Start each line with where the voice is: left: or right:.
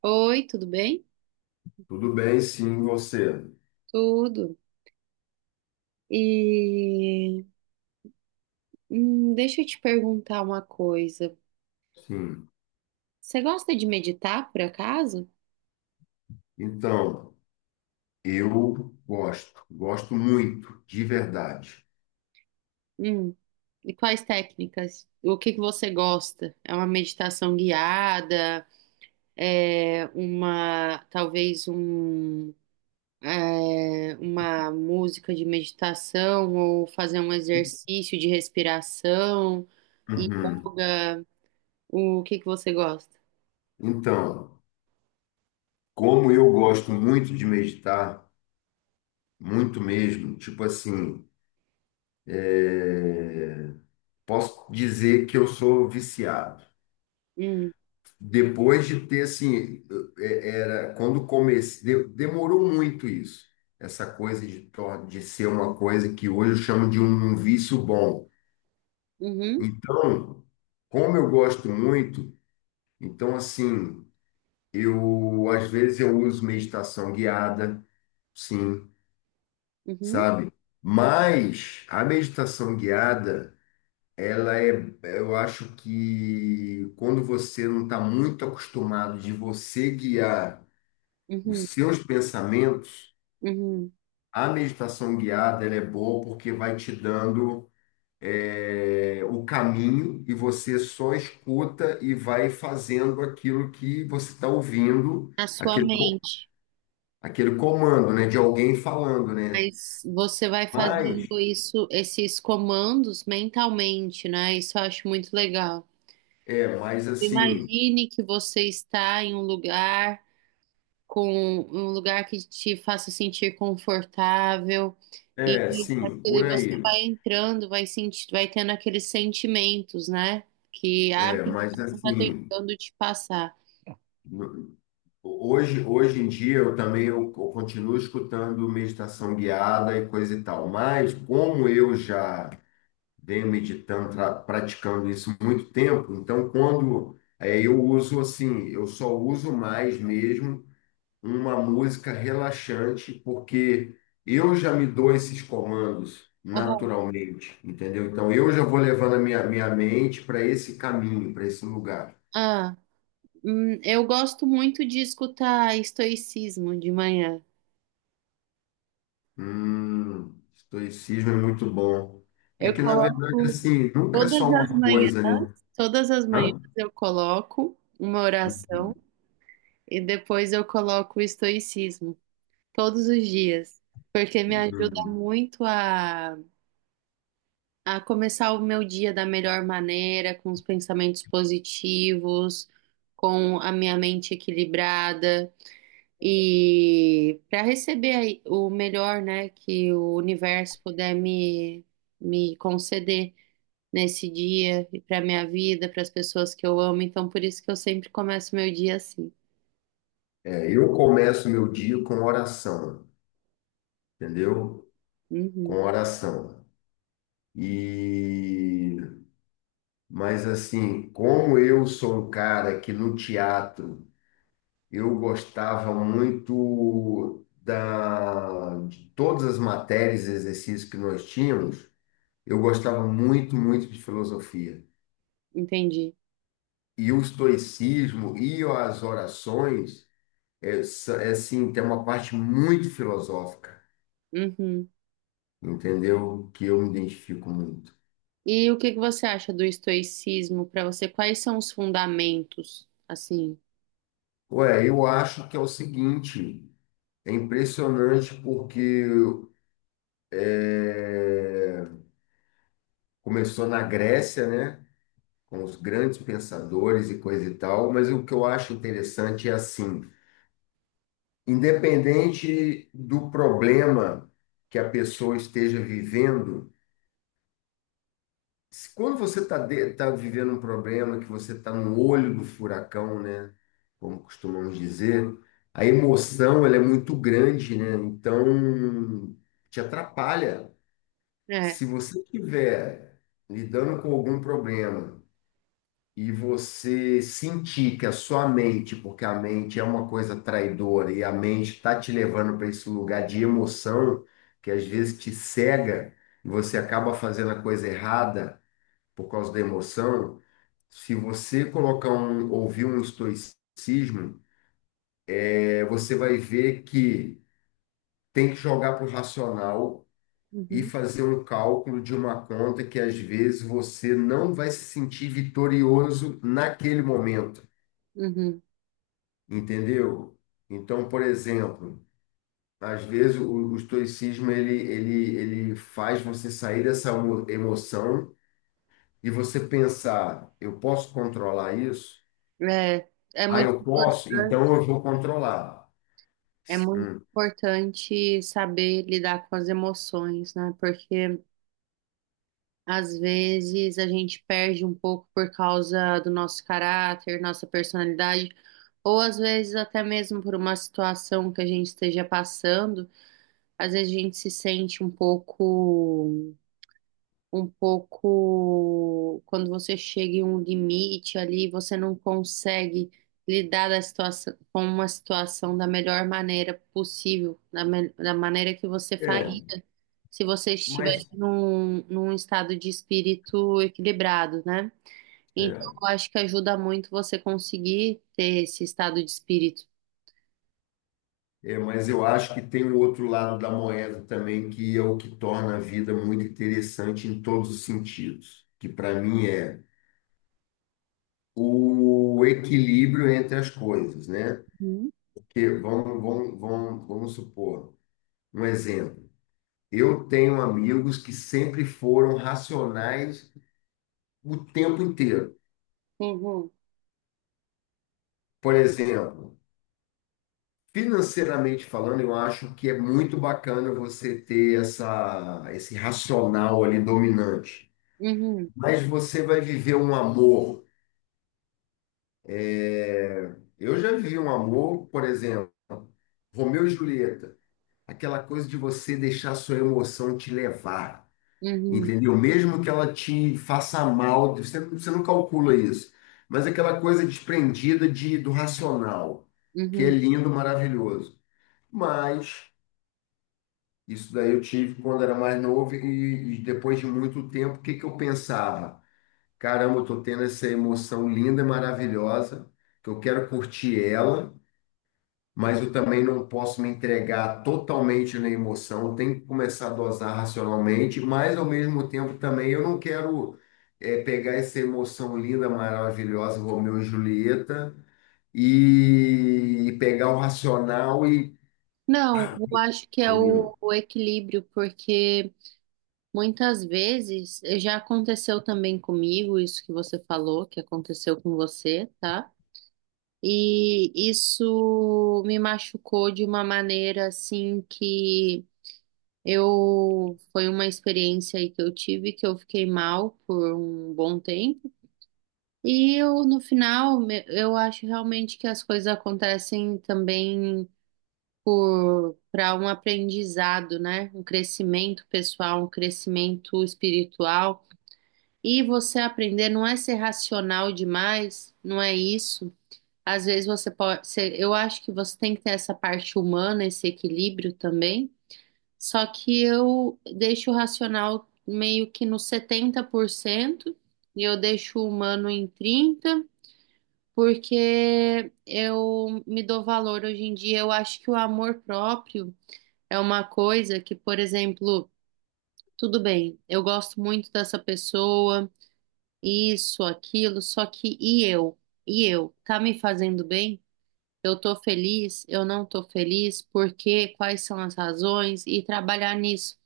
right: Oi, tudo bem?
left: Tudo bem, sim, você.
right: Tudo. E deixa eu te perguntar uma coisa.
left: Sim.
right: Você gosta de meditar, por acaso?
left: Então, eu gosto, gosto muito, de verdade.
right: Hum. E quais técnicas? O que você gosta? É uma meditação guiada? É uma, talvez um, é, Uma música de meditação ou fazer um exercício de respiração,
left: Uhum.
right: yoga? O que você gosta?
left: Então, como eu gosto muito de meditar, muito mesmo, tipo assim, é, posso dizer que eu sou viciado.
right: Hum.
left: Depois de ter, assim, era quando comecei, demorou muito isso, essa coisa de, de ser uma coisa que hoje eu chamo de um vício bom.
right: Uhum.
left: Então, como eu gosto muito, então assim, eu às vezes eu uso meditação guiada, sim,
right: Uhum.
left: sabe? Mas a meditação guiada, ela é, eu acho que quando você não está muito acostumado de você guiar os
right: Uhum,
left: seus pensamentos,
right: uhum.
left: a meditação guiada ela é boa porque vai te dando o caminho e você só escuta e vai fazendo aquilo que você está ouvindo,
right: Na sua mente.
left: aquele comando, né, de alguém falando, né?
right: Mas você vai
left: Mas,
right: fazendo isso, esses comandos mentalmente, né? Isso eu acho muito legal.
left: mas assim,
right: Imagine que você está em um lugar com um lugar que te faça sentir confortável e
left: é, sim, por
right: aquele você
left: aí,
right: vai entrando, vai sentir, vai tendo aqueles sentimentos, né? Que a
left: é,
right: pessoa
left: mas
right: está
left: assim,
right: tentando te passar.
left: no- hoje, hoje em dia eu também eu continuo escutando meditação guiada e coisa e tal, mas como eu já venho meditando, praticando isso há muito tempo. Então, eu uso assim, eu só uso mais mesmo uma música relaxante, porque eu já me dou esses comandos
right: Aham.
left: naturalmente, entendeu? Então, eu já vou levando a minha mente para esse caminho, para esse lugar.
right: Ah. Eu gosto muito de escutar estoicismo de manhã.
left: Estoicismo é muito bom. É
right: Eu
left: que, na verdade,
right: coloco
left: assim, nunca é
right: todas
left: só
right: as
left: uma
right: manhãs,
left: coisa, né?
right: todas as manhãs
left: Hã?
right: eu coloco uma oração
left: Uhum,
right: e depois eu coloco o estoicismo todos os dias, porque me ajuda
left: uhum.
right: muito a começar o meu dia da melhor maneira, com os pensamentos positivos, com a minha mente equilibrada. E para receber aí o melhor, né, que o universo puder me, me conceder nesse dia e para minha vida, para as pessoas que eu amo. Então, por isso que eu sempre começo meu dia assim.
left: É, eu começo meu dia com oração. Entendeu?
right: Uhum,
left: Com oração. E mas assim, como eu sou um cara que no teatro eu gostava muito da de todas as matérias e exercícios que nós tínhamos, eu gostava muito, muito de filosofia.
right: entendi.
left: E o estoicismo e as orações assim, tem uma parte muito filosófica,
right: Uhum.
left: entendeu? Que eu me identifico muito.
right: E o que você acha do estoicismo para você? Quais são os fundamentos, assim?
left: Ué, eu acho que é o seguinte, é impressionante porque é, começou na Grécia, né, com os grandes pensadores e coisa e tal, mas o que eu acho interessante é assim, independente do problema que a pessoa esteja vivendo, quando você está tá vivendo um problema, que você está no olho do furacão, né, como costumamos dizer, a emoção ela é muito grande, né, então te atrapalha.
right: É.
left: Se você estiver lidando com algum problema e você sentir que a sua mente, porque a mente é uma coisa traidora e a mente está te levando para esse lugar de emoção, que às vezes te cega e você acaba fazendo a coisa errada por causa da emoção, se você colocar um, ouvir um estoicismo, você vai ver que tem que jogar para o racional e
right: Uhum.
left: fazer um cálculo de uma conta que às vezes você não vai se sentir vitorioso naquele momento,
right: Uhum.
left: entendeu? Então, por exemplo, às vezes o estoicismo ele faz você sair dessa emoção e você pensar, eu posso controlar isso?
right: É, é
left: Ah,
right: muito
left: eu posso, então
right: importante,
left: eu vou controlar.
right: é muito
left: Hum.
right: importante saber lidar com as emoções, né? Porque às vezes a gente perde um pouco por causa do nosso caráter, nossa personalidade, ou às vezes até mesmo por uma situação que a gente esteja passando, às vezes a gente se sente um pouco, quando você chega em um limite ali, você não consegue lidar da situação, com uma situação da melhor maneira possível, da maneira que você
left: É,
right: faria se você estivesse
left: mas
right: num estado de espírito equilibrado, né? Então,
left: é.
right: eu acho que ajuda muito você conseguir ter esse estado de espírito.
left: É, mas eu acho que tem o outro lado da moeda também, que é o que torna a vida muito interessante em todos os sentidos, que para mim é o equilíbrio entre as coisas, né?
right: Uhum.
left: Porque vamos supor, um exemplo. Eu tenho amigos que sempre foram racionais o tempo inteiro.
right: Uhum.
left: Por exemplo, financeiramente falando, eu acho que é muito bacana você ter esse racional ali dominante.
right: Uhum.
left: Mas você vai viver um amor. Eu já vivi um amor, por exemplo, Romeu e Julieta, aquela coisa de você deixar a sua emoção te levar,
right: Uhum.
left: entendeu? Mesmo que ela te faça mal, você não calcula isso, mas aquela coisa desprendida de, do racional, que é
right: Uhum.
left: lindo, maravilhoso. Mas isso daí eu tive quando era mais novo e depois de muito tempo, o que que eu pensava? Caramba, eu tô tendo essa emoção linda e maravilhosa, que eu quero curtir ela, mas eu também não posso me entregar totalmente na emoção, eu tenho que começar a dosar racionalmente, mas ao mesmo tempo também eu não quero pegar essa emoção linda, maravilhosa, Romeu e Julieta, e pegar o racional e.
right: Não, eu acho que é
left: Entendeu?
right: o equilíbrio, porque muitas vezes já aconteceu também comigo, isso que você falou, que aconteceu com você, tá? E isso me machucou de uma maneira assim que eu foi uma experiência aí que eu tive que eu fiquei mal por um bom tempo. E eu no final eu acho realmente que as coisas acontecem também por para um aprendizado, né? Um crescimento pessoal, um crescimento espiritual. E você aprender não é ser racional demais, não é isso. Às vezes você pode ser, eu acho que você tem que ter essa parte humana, esse equilíbrio também. Só que eu deixo o racional meio que no 70% e eu deixo o humano em 30%, porque eu me dou valor hoje em dia. Eu acho que o amor próprio é uma coisa que, por exemplo, tudo bem, eu gosto muito dessa pessoa, isso, aquilo, só que e eu? E eu? Tá me fazendo bem? Eu tô feliz, eu não tô feliz, por quê? Quais são as razões? E trabalhar nisso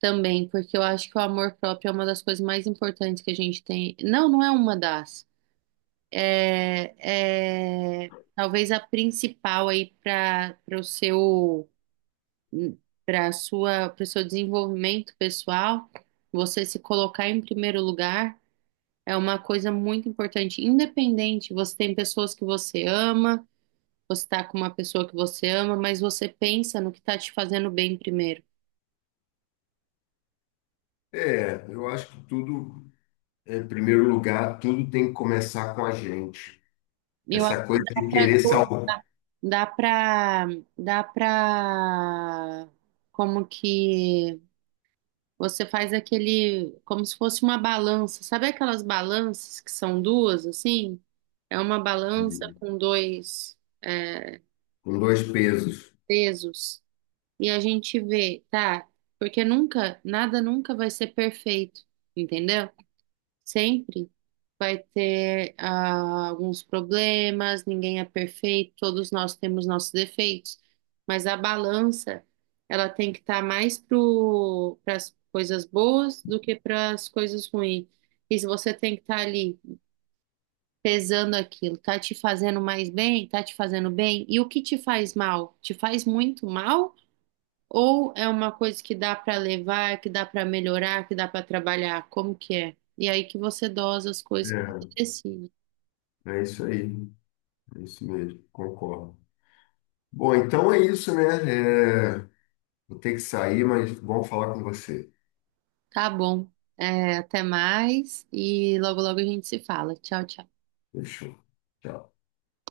right: também, porque eu acho que o amor próprio é uma das coisas mais importantes que a gente tem. Não, não é uma das. É, é talvez a principal aí para o seu para o seu desenvolvimento pessoal. Você se colocar em primeiro lugar é uma coisa muito importante. Independente, você tem pessoas que você ama você está com uma pessoa que você ama, mas você pensa no que está te fazendo bem primeiro.
left: É, eu acho que tudo, é, em primeiro lugar, tudo tem que começar com a gente.
right: Eu acho
left: Essa
right: que
left: coisa de querer salvar.
right: dá para dá para como que você faz aquele como se fosse uma balança. Sabe aquelas balanças que são duas assim? É uma balança com dois
left: Com dois pesos.
right: pesos e a gente vê, tá? Porque nunca, nada nunca vai ser perfeito, entendeu? Sempre vai ter alguns problemas, ninguém é perfeito, todos nós temos nossos defeitos, mas a balança, ela tem que estar mais para as coisas boas do que para as coisas ruins. E se você tem que estar ali pesando aquilo, tá te fazendo mais bem, tá te fazendo bem, e o que te faz mal? Te faz muito mal? Ou é uma coisa que dá para levar, que dá para melhorar, que dá para trabalhar? Como que é? E aí que você dosa as coisas que você decide.
left: É, é isso aí, é isso mesmo, concordo. Bom, então é isso, né? É, vou ter que sair, mas bom falar com você.
right: Tá bom. É, até mais e logo logo a gente se fala. Tchau, tchau.
left: Fechou. Tchau.